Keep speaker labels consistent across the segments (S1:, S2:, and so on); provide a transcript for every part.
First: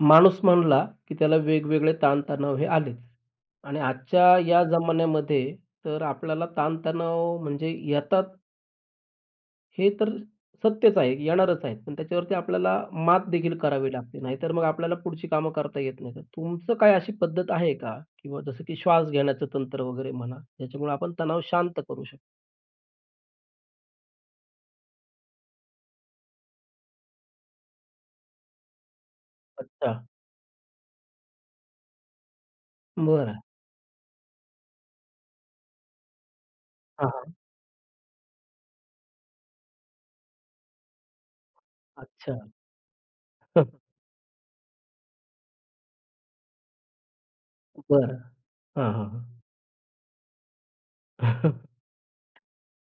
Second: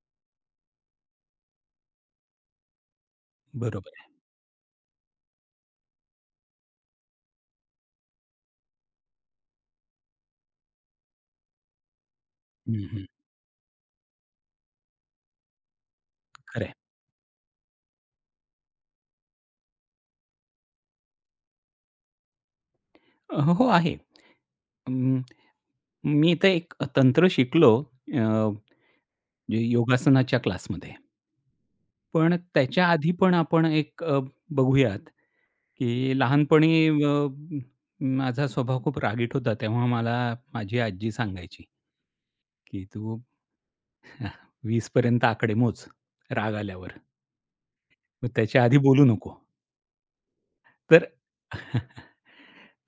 S1: माणूस म्हणला, की त्याला वेगवेगळे ताण-तणाव हे आलेच आणि
S2: बरोबर आहे.
S1: आजच्या या जमान्यामध्ये तर आपल्याला ताण म्हणजे येतात हे तर सत्यच आहे, येणारच आहेत. पण त्याच्यावरती आपल्याला
S2: हं, हं.
S1: मात देखील करावी लागते. नाहीतर मग आपल्याला पुढची कामं करता येत नाही. तर
S2: खरं आहे.
S1: तुमचं काय अशी पद्धत आहे का? किंवा जसं की श्वास घेण्याचं तंत्र वगैरे म्हणा, ज्याच्यामुळे आपण तणाव शांत करू शकतो?
S2: हो, आहे. अं, मी इथे एक तंत्र शिकलो अ, जे
S1: अच्छा.
S2: योगासनाच्या क्लासमध्ये. पण त्याच्या आधी पण
S1: बरं.
S2: आपण एक बघूयात, की लहानपणी
S1: हां, हां.
S2: माझा स्वभाव खूप रागीट होता. तेव्हा मला माझी आजी सांगायची,
S1: अच्छा.
S2: की "तू 20 पर्यंत आकडे मोज राग आल्यावर.
S1: बरं.
S2: मग त्याच्या आधी
S1: हां,
S2: बोलू
S1: हां, हां.
S2: नको." तर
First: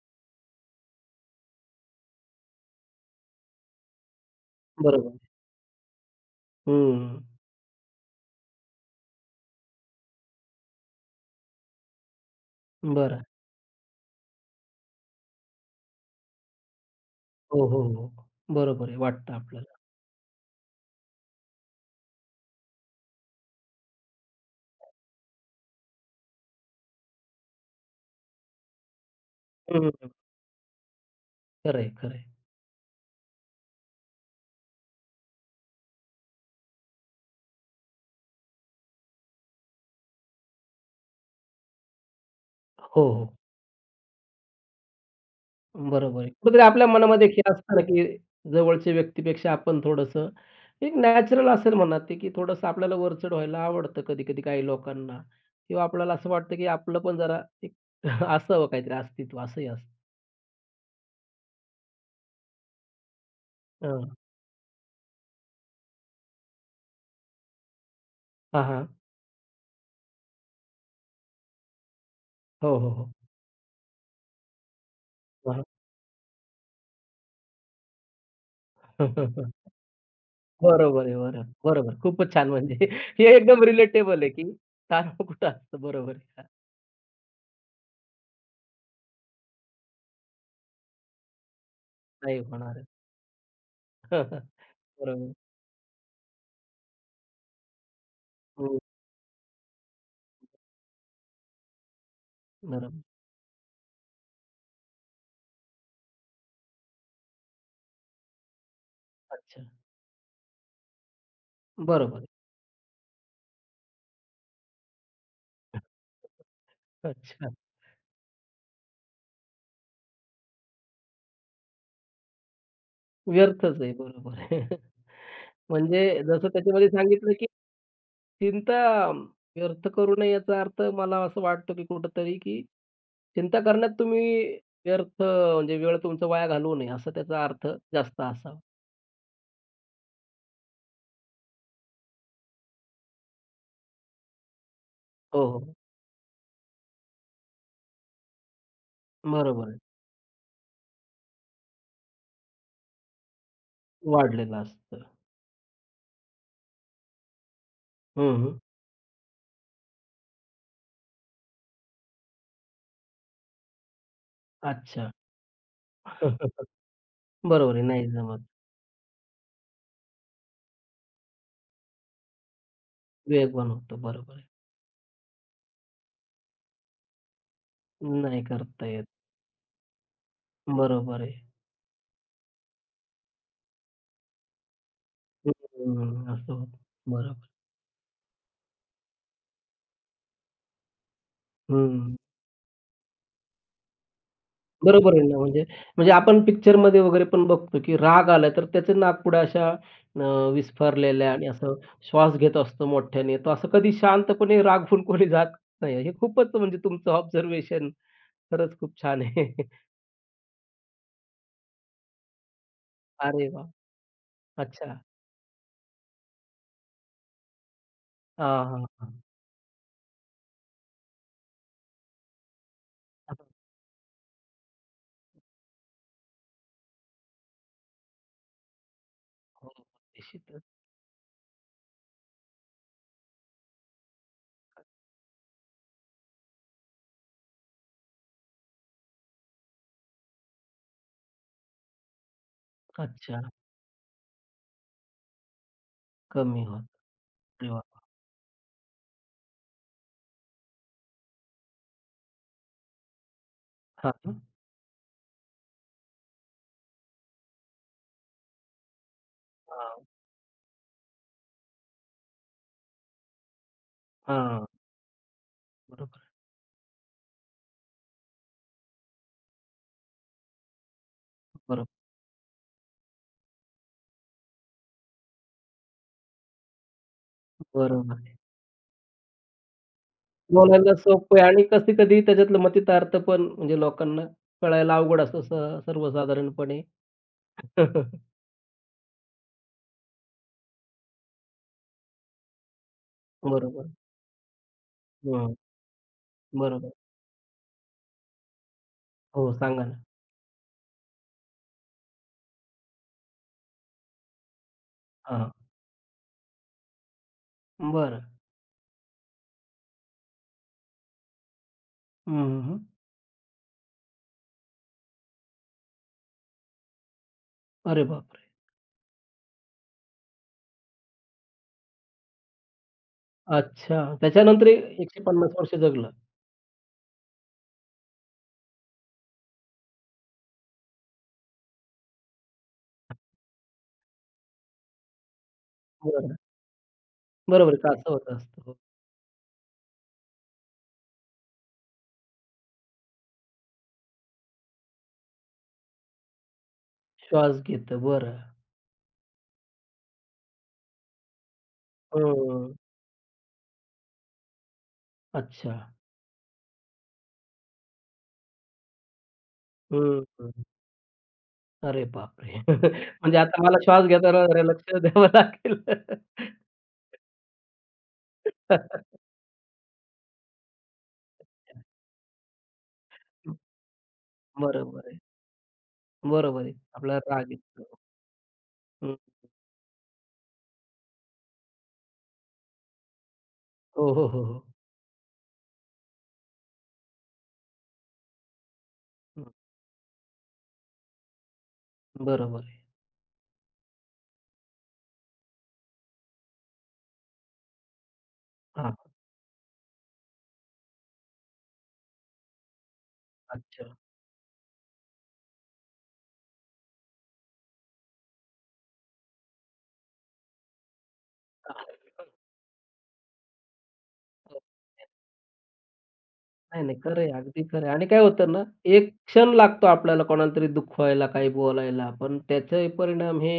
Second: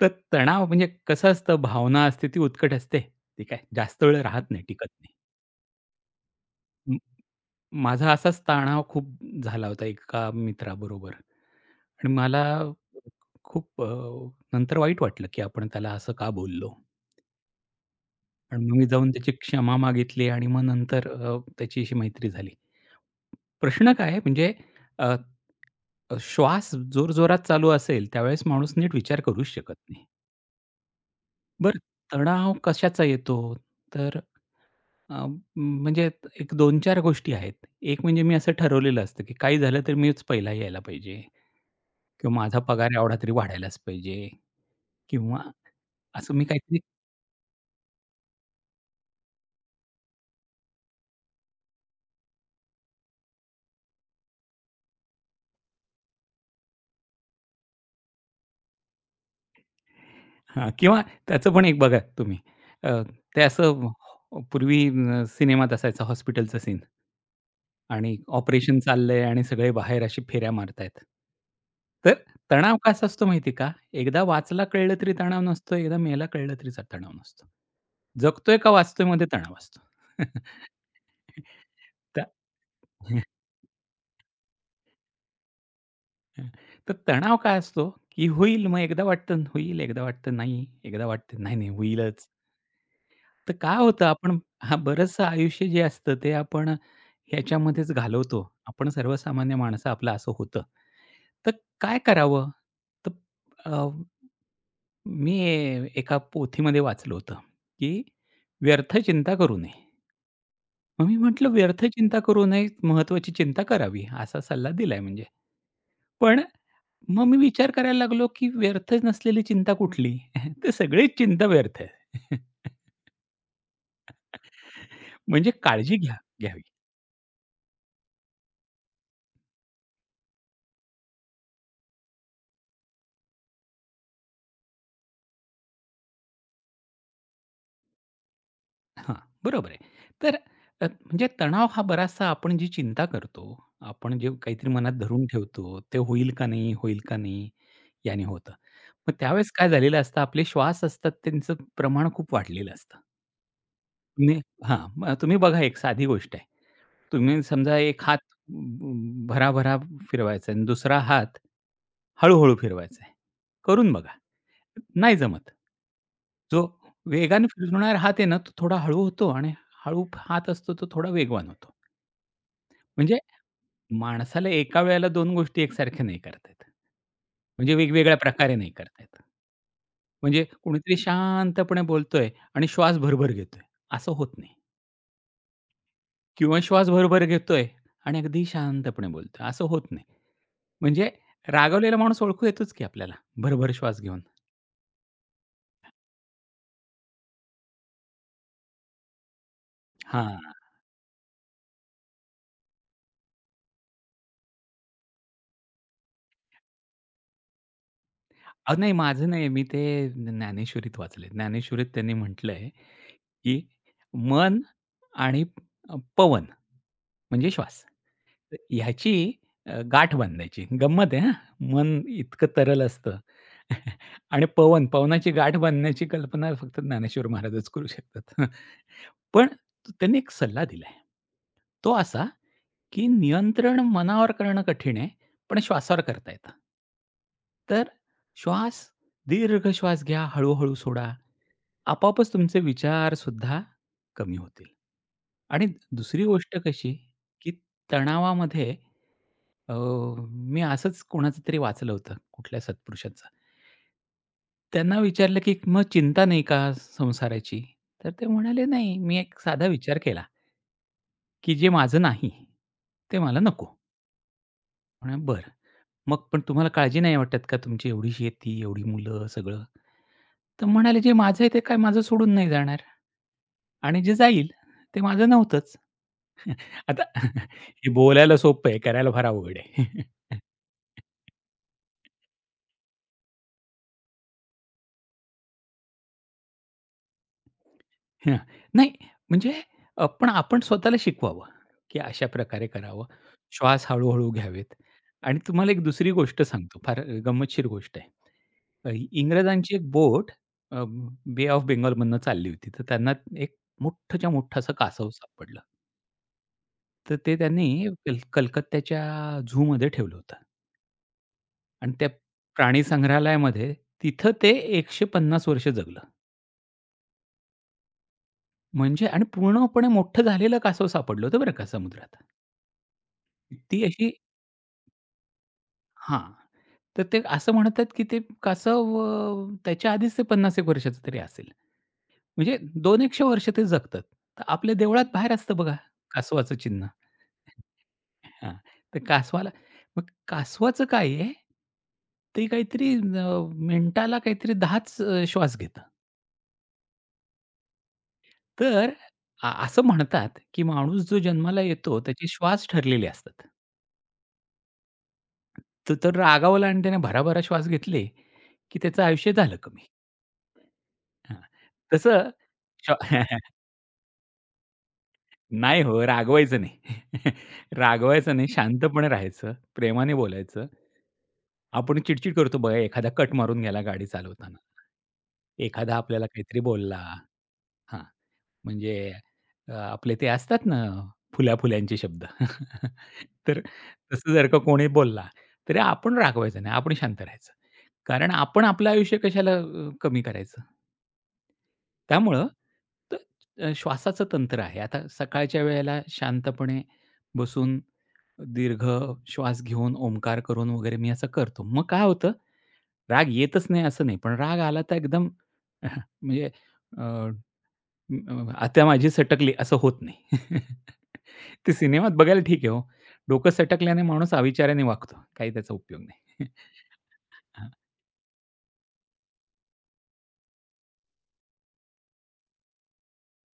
S2: तर तणाव म्हणजे कसं असतं, भावना असते ती उत्कट असते. ठीक आहे. जास्त वेळ राहत नाही, टिकत
S1: बरोबर.
S2: नाही. म
S1: हं.
S2: माझा असाच तणाव खूप झाला होता एका मित्राबरोबर आणि मला
S1: बरं.
S2: खूप नंतर वाईट वाटलं, की आपण त्याला असं का बोललो?
S1: हो, हो, हो.
S2: आणि मग मी
S1: बरोबर आहे
S2: जाऊन त्याची
S1: वाटतं
S2: क्षमा
S1: आपल्याला.
S2: मागितली आणि मग नंतर त्याची अशी मैत्री झाली. प्रश्न काय आहे म्हणजे अ, श्वास जोरजोरात चालू असेल, त्यावेळेस माणूस नीट विचार करूच शकत
S1: हं, हं,
S2: नाही.
S1: हं.
S2: बरं
S1: खरं आहे, खरं आहे.
S2: तणाव कशाचा येतो? तर अ, म्हणजे एक 2-4 गोष्टी आहेत. एक म्हणजे मी असं ठरवलेलं असतं, की काही झालं तर मीच पहिला यायला पाहिजे किंवा माझा पगार
S1: हो,
S2: एवढा तरी
S1: हो.
S2: वाढायलाच पाहिजे किंवा
S1: बरोबर आहे.
S2: असं मी
S1: कुठेतरी
S2: काहीतरी
S1: आपल्या मनामध्ये एक हे असतं ना, की जवळच्या व्यक्तीपेक्षा आपण थोडंसं एक नॅचरल असेल म्हणा ते, की थोडंसं आपल्याला वरचढ व्हायला आवडतं कधी-कधी काही लोकांना किंवा आपल्याला असं वाटतं, की आपलं पण जरा एक असावं काहीतरी अस्तित्व असंही असतं.
S2: हां, किंवा त्याचं पण एक बघा तुम्ही अ, ते असं
S1: हां.
S2: हो, पूर्वी सिनेमात असायचा हॉस्पिटलचा सीन. आणि
S1: हां,
S2: ऑपरेशन
S1: हां.
S2: चाललंय आणि सगळे बाहेर अशी फेऱ्या मारतायत. तर तणाव
S1: हो, हो,
S2: कसा
S1: हो.
S2: असतो माहिती का? एकदा वाचला कळलं तरी तणाव
S1: हां.
S2: नसतो, एकदा मेला कळलं तरी तणाव नसतो. जगतोय का वाचतोयमध्ये तणाव असतो.
S1: बरोबर आहे. बरोबर. बरोबर.
S2: तर
S1: खूपच छान म्हणजे हे एकदम रिलेटेबल आहे, की तणाव कुठं असतं. बरोबर आहे.
S2: तर तणाव काय असतो, की होईल मग एकदा वाटतं होईल, एकदा वाटतं नाही, एकदा वाटतं नाही, नाही होईलच.
S1: नाही होणार.
S2: तर काय होतं आपण
S1: आहे.
S2: हां, बरंचसं
S1: बरोबर.
S2: आयुष्य जे असतं ते आपण ह्याच्यामध्येच घालवतो.
S1: हो,
S2: आपण सर्वसामान्य माणसं आपलं असं होतं. तर काय करावं?
S1: बरोबर.
S2: तर अ, मी एका पोथीमध्ये वाचलं होतं, की व्यर्थ चिंता करू
S1: अच्छा.
S2: नये. मग मी म्हटलं व्यर्थ
S1: बरोबर
S2: चिंता
S1: आहे.
S2: करू नये, महत्त्वाची चिंता करावी असा सल्ला दिलाय म्हणजे. पण मग मी
S1: अच्छा.
S2: विचार करायला लागलो, की व्यर्थ नसलेली चिंता कुठली? तर सगळीच चिंता व्यर्थ आहे.
S1: व्यर्थच आहे. बरोबर आहे.
S2: म्हणजे काळजी
S1: म्हणजे
S2: घ्या
S1: जसं
S2: घ्यावी.
S1: त्याच्यामध्ये सांगितलं, की चिंता व्यर्थ करू नये याचा अर्थ मला असं वाटतं, की कुठेतरी की चिंता करण्यात तुम्ही व्यर्थ म्हणजे वेळ तुमचा वाया घालवू नये असा त्याचा अर्थ जास्त असावा.
S2: हां, बरोबर आहे. तर म्हणजे तणाव हा बराचसा आपण जी चिंता करतो, आपण जे काहीतरी मनात धरून
S1: हो, हो.
S2: ठेवतो, ते होईल का नाही, होईल का नाही, याने होतं. मग त्यावेळेस
S1: बरोबर
S2: काय
S1: आहे.
S2: झालेलं असतं, आपले श्वास असतात त्यांचं प्रमाण खूप वाढलेलं असतं. तुम्ही
S1: वाढलेलं असतं.
S2: मग तुम्ही बघा एक साधी गोष्ट आहे. तुम्ही समजा एक हात
S1: हं, हं.
S2: भराभरा फिरवायचा आणि दुसरा हात हळू फिरवायचा आहे. करून बघा.
S1: अच्छा.
S2: नाही जमत. जो वेगाने
S1: बरोबर आहे.
S2: फिरवणारा
S1: नाही
S2: हात आहे ना,
S1: जमत.
S2: तो थोडा हळू होतो आणि हळू हात असतो तो थोडा वेगवान होतो. म्हणजे
S1: वेगवान होतो. बरोबर आहे.
S2: माणसाला एका वेळेला 2 गोष्टी एकसारख्या नाही करता येत. म्हणजे वेगवेगळ्या
S1: नाही
S2: प्रकारे नाही
S1: करता
S2: करता
S1: येत.
S2: येत. म्हणजे कोणीतरी
S1: बरोबर आहे.
S2: शांतपणे बोलतोय आणि श्वास भरभर घेतोय, असं होत नाही.
S1: हं, असं
S2: किंवा
S1: होतं.
S2: श्वास भरभर
S1: बरोबर.
S2: घेतोय आणि अगदी शांतपणे बोलतोय, असं होत नाही. म्हणजे रागावलेला
S1: हं.
S2: माणूस ओळखू येतोच की आपल्याला भरभर श्वास घेऊन.
S1: बरोबर आहे ना, म्हणजे म्हणजे आपण पिक्चरमध्ये वगैरे पण बघतो, की राग आला तर त्याचे नाकपुड्या अशा
S2: हां.
S1: अ, विस्फारलेल्या आणि असं श्वास घेत असतो मोठ्याने. तो असं कधी शांतपणे राग फुंकून जात नाही. हे खूपच म्हणजे तुमचं ऑब्झर्वेशन खरंच
S2: नाही
S1: खूप छान
S2: माझं
S1: आहे.
S2: नाही. मी ते ज्ञानेश्वरीत वाचलंय. ज्ञानेश्वरीत त्यांनी म्हटलंय,
S1: अरे
S2: की
S1: वा
S2: मन
S1: अच्छा.
S2: आणि पवन म्हणजे श्वास. तर
S1: हां, हां, हां.
S2: ह्याची गाठ बांधायची. गंमत आहे हां. मन इतकं तरल असतं आणि पवन, पवनाची गाठ बांधण्याची कल्पना फक्त ज्ञानेश्वर महाराजच करू शकतात. पण
S1: हो,
S2: त्यांनी एक
S1: निश्चितच.
S2: सल्ला दिलाय. तो असा की नियंत्रण मनावर करणं कठीण आहे, पण श्वासावर करता येतं. तर श्वास, दीर्घ श्वास घ्या, हळू-हळू सोडा. आपोआपच तुमचे
S1: अच्छा.
S2: विचारसुद्धा कमी होतील. आणि दुसरी गोष्ट
S1: कमी होतं.
S2: कशी, की
S1: अरे वाह!
S2: तणावामध्ये अ, मी असंच कोणाचं तरी वाचलं होतं, कुठल्या सत्पुरुषाचं.
S1: हां, हां.
S2: त्यांना विचारलं, की "मग चिंता नाही का संसाराची?" तर ते म्हणाले, "नाही, मी एक साधा विचार केला, की जे माझं नाही, ते मला नको."
S1: हां,
S2: म्हणाले, "बरं." मग
S1: बरोबर,
S2: पण तुम्हाला काळजी नाही वाटत का तुमची एवढी शेती, एवढी मुलं सगळं? तर म्हणाले, "जे माझं आहे ते काय
S1: बरोबर,
S2: माझं सोडून नाही जाणार आणि जे जाईल ते माझं नव्हतंच." आता हे
S1: बरोबर
S2: बोलायला सोपं आहे, करायला फार अवघड आहे.
S1: बोलायला सोपं आहे आणि कधी-कधी त्याच्यातलं मतितार्थ पण म्हणजे लोकांना कळायला अवघड असतो सर्वसाधारणपणे.
S2: हां. नाही म्हणजे पण आपण स्वतःला शिकवावं, की अशा प्रकारे करावं. श्वास
S1: बरोबर.
S2: हळू घ्यावेत आणि
S1: हं,
S2: तुम्हाला एक दुसरी गोष्ट सांगतो,
S1: बरोबर.
S2: फार गंमतशीर गोष्ट आहे.
S1: हो,
S2: इंग्रजांची
S1: सांगा
S2: एक
S1: ना.
S2: बोट अ, बे ऑफ बेंगॉलमधनं चालली होती. तर त्यांना एक मोठ्ठच्या मोठं असं कासव
S1: हां, हां.
S2: सापडलं. तर ते त्यांनी
S1: बरं.
S2: कलकत्त्याच्या झूमध्ये ठेवलं होतं आणि त्या
S1: हं, हं,
S2: प्राणी संग्रहालयामध्ये तिथं ते 150 वर्ष जगलं.
S1: अरे बापरे!
S2: म्हणजे आणि पूर्णपणे मोठं झालेलं कासव सापडलं होतं बरं का समुद्रात. ती
S1: अच्छा.
S2: अशी
S1: त्याच्यानंतर 150 वर्ष जगलं.
S2: हां. तर ते असं म्हणतात, की ते कासव त्याच्या आधीच ते 50 एक वर्षाचं तरी असेल. म्हणजे 2-100 वर्ष ते जगतात. तर आपल्या देवळात बाहेर असतं बघा
S1: बरं.
S2: कासवाचं चिन्ह.
S1: बरोबर आहे, कासव होत
S2: हां,
S1: असतं. हो.
S2: तर कासवाला मग कासवाचं काय आहे, ते काहीतरी मिनिटाला काहीतरी 10च श्वास घेतं.
S1: श्वास घेतं. बरं.
S2: तर असं म्हणतात, की माणूस जो जन्माला येतो त्याचे श्वास
S1: हं.
S2: ठरलेले असतात.
S1: अच्छा.
S2: तर तो तर रागावला आणि त्याने भराभरा श्वास घेतले, की त्याचं आयुष्य झालं कमी.
S1: हं, हं.
S2: हां,
S1: अरे
S2: तसं
S1: बापरे!
S2: श्वा
S1: म्हणजे आता मला श्वास घेताना जरा लक्ष द्यावं लागेल.
S2: नाही हो, रागवायचं नाही. रागवायचं नाही, शांतपणे राहायचं, प्रेमाने बोलायचं. आपण चिडचिड करतो बघा, एखादा कट मारून गेला गाडी चालवताना.
S1: बरोबर आहे.
S2: एखादा आपल्याला काहीतरी
S1: बरोबर आहे.
S2: बोलला.
S1: आपल्याला राग येतो.
S2: हां. म्हणजे
S1: हं.
S2: आपले ते असतात ना फुल्या-फुल्यांचे शब्द. तर
S1: हो, हो,
S2: तसं
S1: हो,
S2: जर का
S1: हो.
S2: कोणी बोलला, तरी आपण रागवायचं नाही, आपण शांत राहायचं. कारण आपण आपलं आयुष्य
S1: हं.
S2: कशाला कमी करायचं? त्यामुळं
S1: बरोबर आहे.
S2: त श्वासाचं तंत्र आहे. आता सकाळच्या वेळेला शांतपणे बसून दीर्घ
S1: हां.
S2: श्वास घेऊन, ओंकार करून वगैरे मी असं करतो. मग काय होतं, राग येतच नाही
S1: अच्छा.
S2: असं नाही, पण राग आला तर एकदम म्हणजे आता माझी सटकली असं होत नाही. ते सिनेमात बघायला ठीक आहे हो. डोकं सटकल्याने माणूस
S1: हो.
S2: अविचाराने वागतो. काही त्याचा उपयोग नाही.
S1: नाही, नाही. खरं आहे. अगदी
S2: हां.
S1: खरं आहे. आणि काय होतं ना, एक क्षण लागतो आपल्याला कोणाला तरी दुखवायला, काही बोलायला. पण त्याचे परिणाम हे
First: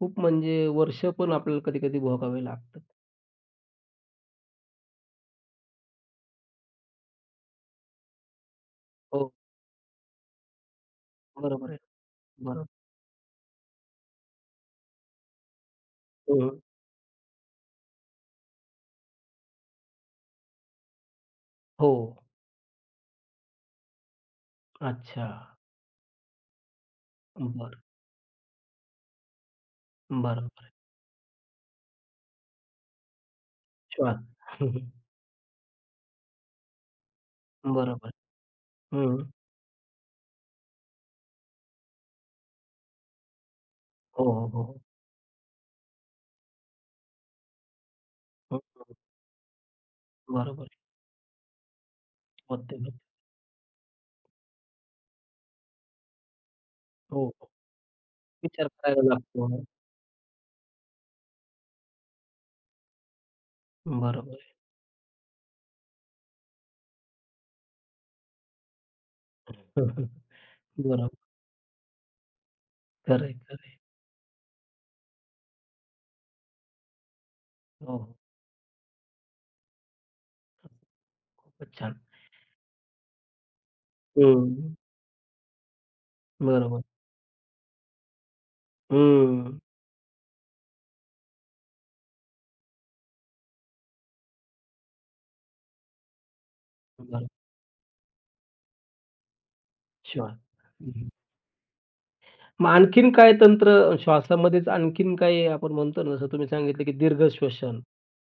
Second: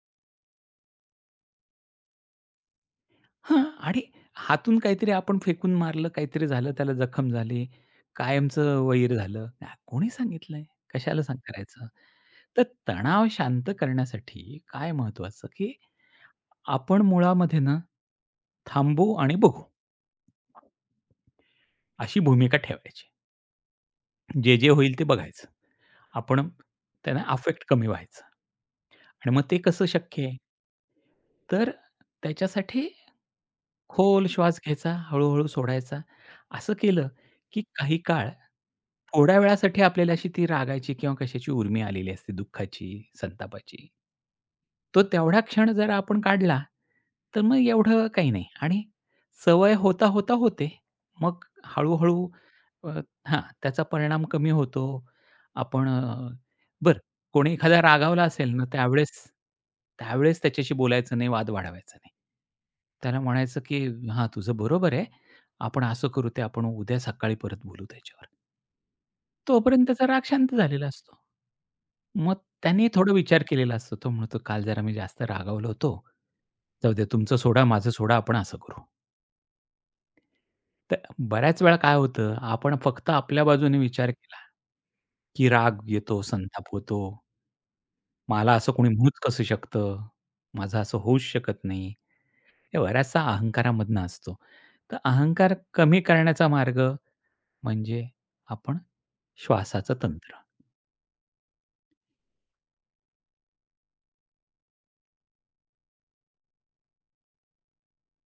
S1: खूप म्हणजे वर्ष पण आपल्याला कधी-कधी भोगावे लागतात.
S2: हां आणि हातून काहीतरी आपण फेकून मारलं, काहीतरी झालं, त्याला जखम झाली, कायमचं वैर
S1: हो,
S2: झालं. कोणी सांगितलंय? कशाला
S1: बरोबर आहे.
S2: करायचं? तर
S1: बरोबर.
S2: तणाव शांत करण्यासाठी काय महत्वाचं, की
S1: हं.
S2: आपण मुळामध्ये ना थांबू आणि बघू,
S1: हो.
S2: अशी भूमिका ठेवायची. जे, जे होईल ते
S1: अच्छा.
S2: बघायचं. आपण त्यांना अफेक्ट
S1: बरं.
S2: कमी व्हायचं आणि मग ते कसं शक्य आहे?
S1: बरोबर आहे.
S2: तर त्याच्यासाठी
S1: श्वास.
S2: खोल श्वास
S1: हं, हं.
S2: घ्यायचा, हळू-हळू सोडायचा. असं केलं, की काही
S1: बरोबर
S2: काळ
S1: हं.
S2: थोड्या वेळासाठी आपल्याला अशी ती रागाची किंवा कशाची उर्मी आलेली असते दुःखाची, संतापाची.
S1: हो, हो, हो, हो.
S2: तो तेवढा क्षण जर आपण काढला, तर मग एवढं काही नाही
S1: हं.
S2: आणि सवय होता, होता
S1: बरोबर
S2: होते.
S1: आहे.
S2: मग हळू
S1: होते,
S2: अ,
S1: होते.
S2: हां, त्याचा परिणाम कमी होतो. आपण बरं
S1: हो, हो.
S2: कोणी एखादा रागावला असेल ना,
S1: विचार करायला
S2: त्यावेळेस
S1: लागतो.
S2: त्यावेळेस त्याच्याशी बोलायचं नाही, वाद वाढवायचा नाही. त्याला म्हणायचं, की "हां,
S1: बरोबर आहे.
S2: तुझं बरोबर आहे. आपण असं करू ते आपण उद्या सकाळी परत बोलू त्याच्यावर." तोपर्यंत त्याचा राग शांत झालेला
S1: बरोबर.
S2: असतो. मग त्याने थोडा
S1: खरं आहे,
S2: विचार
S1: खरं
S2: केलेला
S1: आहे.
S2: असतो. तो म्हणतो, "काल जरा मी जास्त रागावलो होतो. जाऊ द्या तुमचं सोडा, माझं
S1: हो,
S2: सोडा,
S1: हो.
S2: आपण असं करू." तर बऱ्याच
S1: खूपच
S2: वेळा काय
S1: छान.
S2: होतं, आपण फक्त आपल्या बाजूने विचार केला,
S1: हं.
S2: की राग येतो, संताप
S1: बरोबर.
S2: होतो. मला असं कोणी म्हणूच कसं
S1: हं.
S2: शकतं? माझं असं होऊच शकत नाही. हे बऱ्याचसा अहंकारामधनं असतो. तर अहंकार कमी करण्याचा मार्ग
S1: बरं.
S2: म्हणजे आपण श्वासाचं तंत्र.
S1: श्वास. हं, हं. मग आणखीन काय तंत्र श्वासामध्येच आणखीन काही आपण म्हणतो ना, जसं तुम्ही सांगितलं, की दीर्घ श्वसन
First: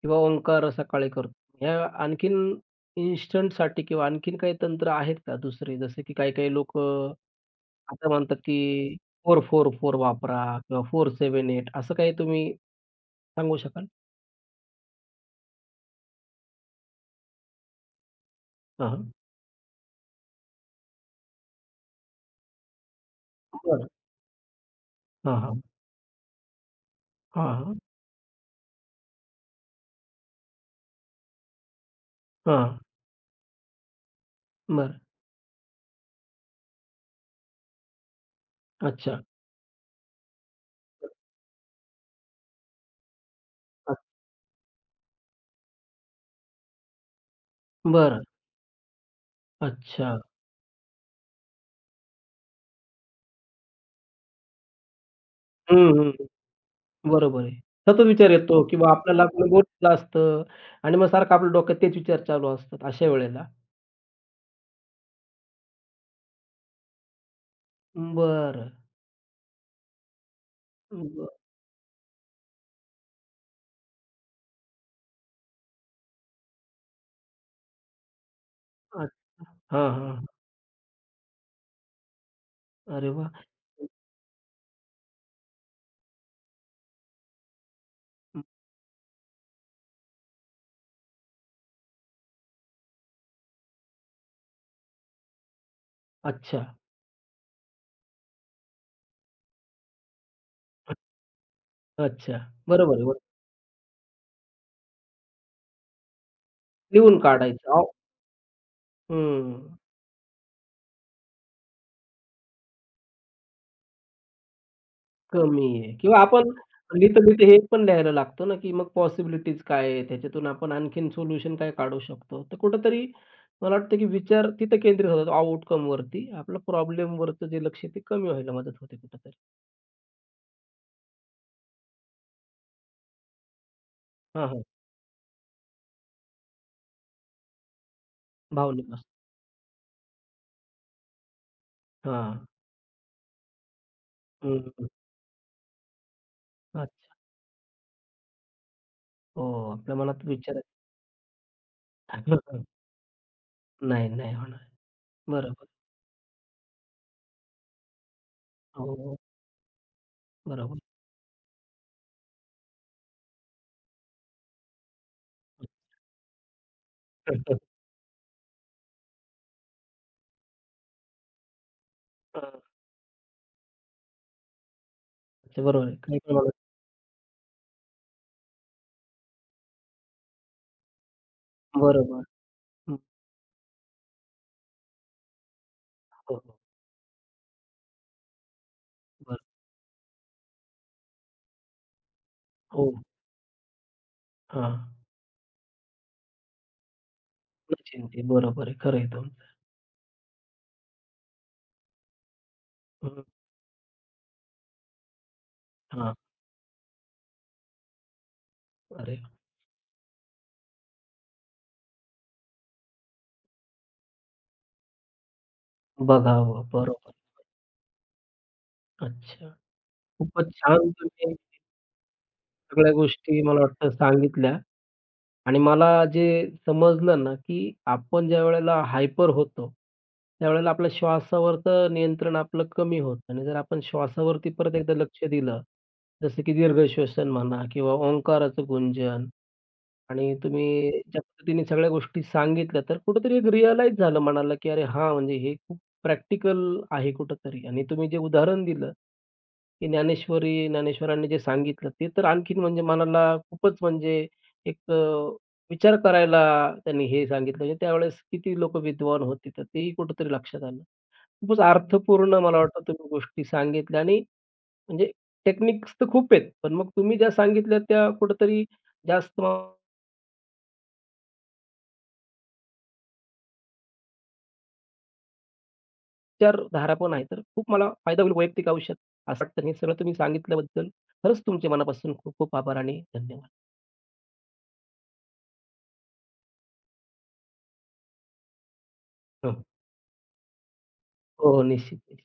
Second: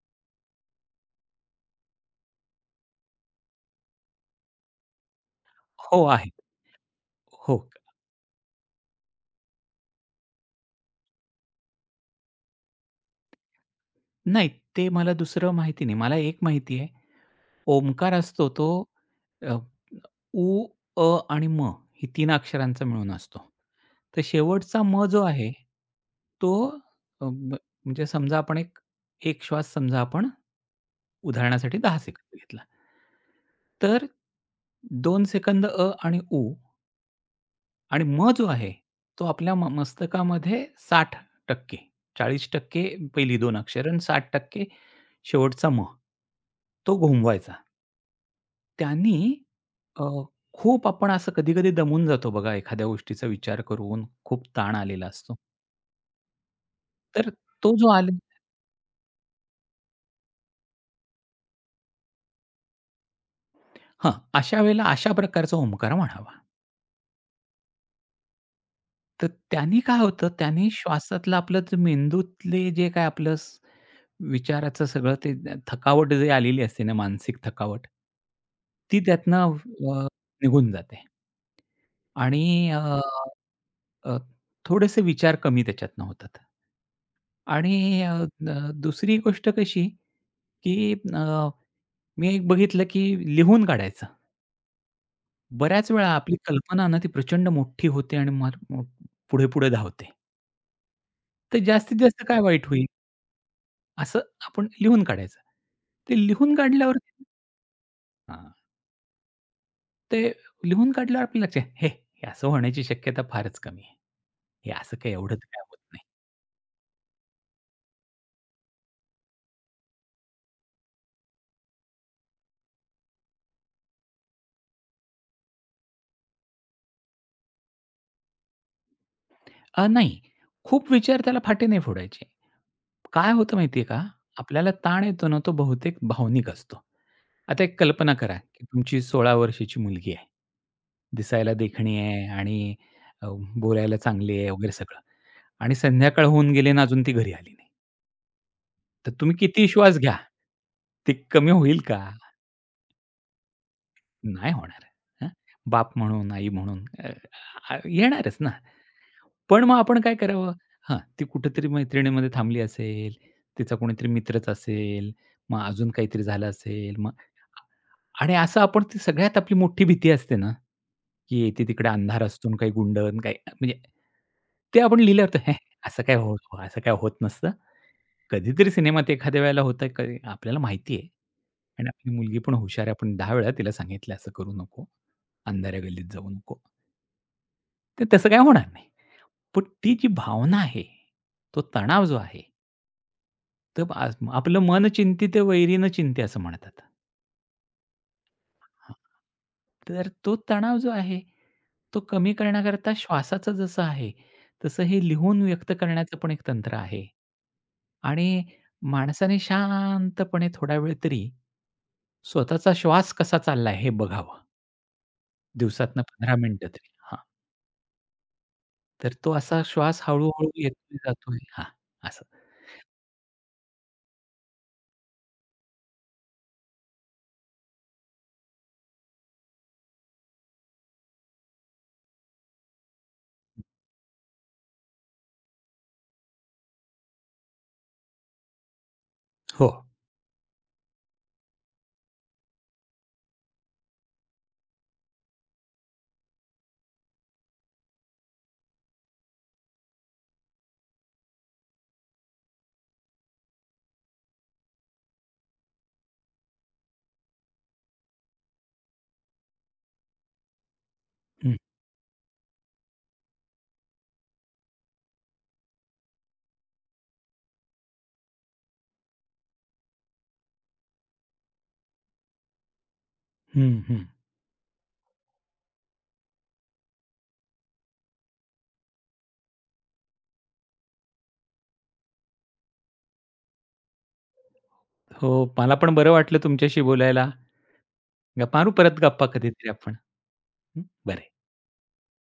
S1: किंवा ओंकार सकाळी करतो. ह्या आणखीन इन्स्टंटसाठी किंवा आणखीन काही तंत्र आहेत का दुसरे? जसे
S2: हो,
S1: की
S2: आहे.
S1: काही-काही लोकं
S2: हो.
S1: असं म्हणतात, की 4-4-4 वापरा किंवा 4-7-8 असं काही तुम्ही सांगू शकाल?
S2: नाही ते मला दुसरं माहिती नाही. मला एक माहिती आहे ओंकार असतो तो
S1: हां, हां.
S2: अ, उ, अ आणि म ही तीन अक्षरांचा मिळून असतो.
S1: बरं.
S2: तर शेवटचा म जो
S1: हां,
S2: आहे,
S1: हां.
S2: तो अ, ब
S1: हां, हां.
S2: म्हणजे समजा आपण एक एक श्वास समजा आपण उदाहरणासाठी 10 सेकंद घेतला.
S1: हां.
S2: तर
S1: बरं.
S2: 2 सेकंद अ आणि उ आणि म जो आहे,
S1: अच्छा.
S2: तो आपल्या मस्तकामध्ये 60% 40% पहिली 2 अक्षर आणि 60% शेवटचा म. तो घुमवायचा.
S1: बरं.
S2: त्यांनी अ,
S1: अच्छा.
S2: खूप आपण असं कधी-कधी दमून जातो बघा एखाद्या गोष्टीचा विचार करून, खूप ताण आलेला असतो.
S1: हं, हं.
S2: तर
S1: बरोबर आहे.
S2: तो जो
S1: सतत विचार येतो किंवा आपल्याला कोणी बोललं असतं आणि मग सारखं आपल्या डोक्यात तेच विचार चालू असतात अशा वेळेला.
S2: हां, अशा वेळेला अशा प्रकारचा ओंकार म्हणावा.
S1: बरं.
S2: तर त्यानी काय होतं, त्यानी
S1: बरं.
S2: श्वासातलं आपलं जे मेंदूतले जे काय आपलं विचाराचं सगळं ते थकावट जे आलेली असते ना, मानसिक थकावट ती त्यातनं
S1: हां, हां,
S2: निघून जाते. आणि
S1: अरे वाह!
S2: अ, थोडेसे विचार कमी त्याच्यातनं होतात. आणि दुसरी गोष्ट कशी, की मी एक बघितलं की लिहून काढायचं. बऱ्याच वेळा आपली
S1: अच्छा,
S2: कल्पना ना ती प्रचंड मोठी होते आणि मग मग पुढे-पुढे धावते. तर जास्तीत जास्त
S1: अच्छा.
S2: काय वाईट होईल,
S1: बरोबर आहे. बरोबर.
S2: असं आपण लिहून काढायचं. ते लिहून काढल्यावर
S1: लिहून काढायचं. अहो
S2: हां,
S1: हं.
S2: ते लिहून काढल्यावर आपल्याला लक्षात "हे, असं होण्याची शक्यता फारच कमी आहे. हे असं काही एवढंच काय
S1: कमी
S2: होत
S1: आहे
S2: नाही."
S1: किंवा आपण लिहिता-लिहिता हे पण लिहायला लागतो ना, की मग पॉसिबिलिटीज काय आहे? त्याच्यातून आपण आणखीन सोल्युशन काय काढू शकतो? तर कुठेतरी मला वाटतं, की विचार तिथं केंद्रित होतात आउटकमवरती. आपलं प्रॉब्लेमवरचं जे लक्ष आहे ते कमी व्हायला मदत होते कुठेतरी.
S2: नाही. खूप विचार त्याला फाटे नाही फोडायचे. काय होतं माहिती आहे का?
S1: हां, हां.
S2: आपल्याला ताण येतो ना, तो बहुतेक भावनिक असतो. आता एक कल्पना करा, की
S1: भावनिक
S2: तुमची
S1: असतं.
S2: 16 वर्षाची मुलगी आहे. दिसायला देखणी आहे
S1: हां.
S2: आणि अ, बोलायला चांगली आहे
S1: हं,
S2: वगैरे
S1: हं.
S2: सगळं आणि संध्याकाळ होऊन गेली आणि अजून ती
S1: अच्छा.
S2: घरी आली नाही. तर तुम्ही
S1: हो,
S2: किती
S1: आपल्या
S2: श्वास घ्या,
S1: मनात विचार आहे.
S2: ते कमी होईल का?
S1: नाही, नाही
S2: नाही
S1: होणार.
S2: होणार. हं.
S1: बरोबर.
S2: बाप म्हणून, आई म्हणून येणारच ना.
S1: हो,
S2: पण मग आपण काय करावं?
S1: बरोबर.
S2: हां, ती कुठेतरी मैत्रिणीमध्ये थांबली असेल, तिचा कोणीतरी मित्रच असेल, मग अजून काहीतरी झालं असेल, मग आणि असं आपण ती सगळ्यात आपली मोठी भीती असते ना, की येथे-तिकडे अंधार असतो आणि काही गुंड आणि काही म्हणजे ते आपण लिहिल्यावर तर, "हे,
S1: अच्छा, बरोबर आहे.
S2: असं काय
S1: काही प्रमाणात
S2: होतं असं काय होत नसतं." कधीतरी सिनेमात एखाद्या वेळेला होतं कधी आपल्याला माहिती आहे आणि आपली
S1: बरोबर.
S2: मुलगी पण हुशार आहे.
S1: हं.
S2: आपण 10 वेळा तिला सांगितलं, "असं करू नको, अंधाऱ्या गल्लीत जाऊ
S1: हो, हो.
S2: नको." तर तसं काय होणार नाही.
S1: बरं.
S2: पण ती जी भावना आहे, तो तणाव जो आहे,
S1: हो.
S2: तर आज आपलं मन
S1: हां.
S2: चिंतित वैरी न चिंते असं म्हणतात.
S1: चिंते. बरोबर आहे.
S2: हां.
S1: खरं आहे तुमचं.
S2: तर तो तणाव जो आहे, तो कमी करण्याकरता
S1: हं.
S2: श्वासाचं जसं आहे, तसं हे लिहून व्यक्त
S1: हां.
S2: करण्याचं पण एक तंत्र आहे. आणि
S1: अरे
S2: माणसाने शांतपणे थोडा वेळ तरी स्वतःचा श्वास कसा चाललाय हे बघावं. दिवसातनं 15
S1: बघावं.
S2: मिनिटं तरी.
S1: बरोबर.
S2: हां. तर तो
S1: अच्छा.
S2: असा श्वास हळू-हळू
S1: खूपच छान
S2: येतोय
S1: तुम्ही
S2: जातोय हां, असं.
S1: सगळ्या गोष्टी मला वाटतं सांगितल्या आणि मला जे समजलं ना, की आपण ज्यावेळेला हायपर होतो, त्यावेळेला आपल्या श्वासावरचं नियंत्रण आपलं कमी होतं आणि जर आपण श्वासावरती परत एकदा लक्ष दिलं, जसं की दीर्घ श्वसन म्हणा किंवा ओंकाराचं गुंजन
S2: हो.
S1: आणि तुम्ही ज्या पद्धतीने सगळ्या गोष्टी सांगितल्या, तर कुठेतरी एक रिअलाईज झालं मनाला, की अरे हां, म्हणजे हे खूप प्रॅक्टिकल आहे कुठेतरी आणि तुम्ही जे उदाहरण दिलं, की ज्ञानेश्वरी ज्ञानेश्वरांनी जे सांगितलं, ते तर आणखीन म्हणजे मनाला खूपच म्हणजे एक विचार करायला त्यांनी हे सांगितलं. म्हणजे त्यावेळेस किती लोकं विद्वान होते, तर तेही कुठेतरी लक्षात आलं.
S2: हं,
S1: खूपच अर्थपूर्ण मला वाटतं तुम्ही गोष्टी सांगितल्या आणि म्हणजे टेक्निक्स तर खूप आहेत, पण मग तुम्ही ज्या सांगितल्या त्या कुठेतरी जास्त
S2: हं, हं.
S1: विचारधारा पण आहे. तर खूप मला फायदा होईल वैयक्तिक आयुष्यात असं वाटतं. हे सगळं तुम्ही सांगितल्याबद्दल खरंच तुमचे मनापासून खूप खूप आभार आणि धन्यवाद.
S2: हो, मला पण बरं वाटलं तुमच्याशी बोलायला. गप्पा मारू परत
S1: हं.
S2: कधीतरी आपण. हं, बरं आहे,
S1: हो, हो. निश्चित.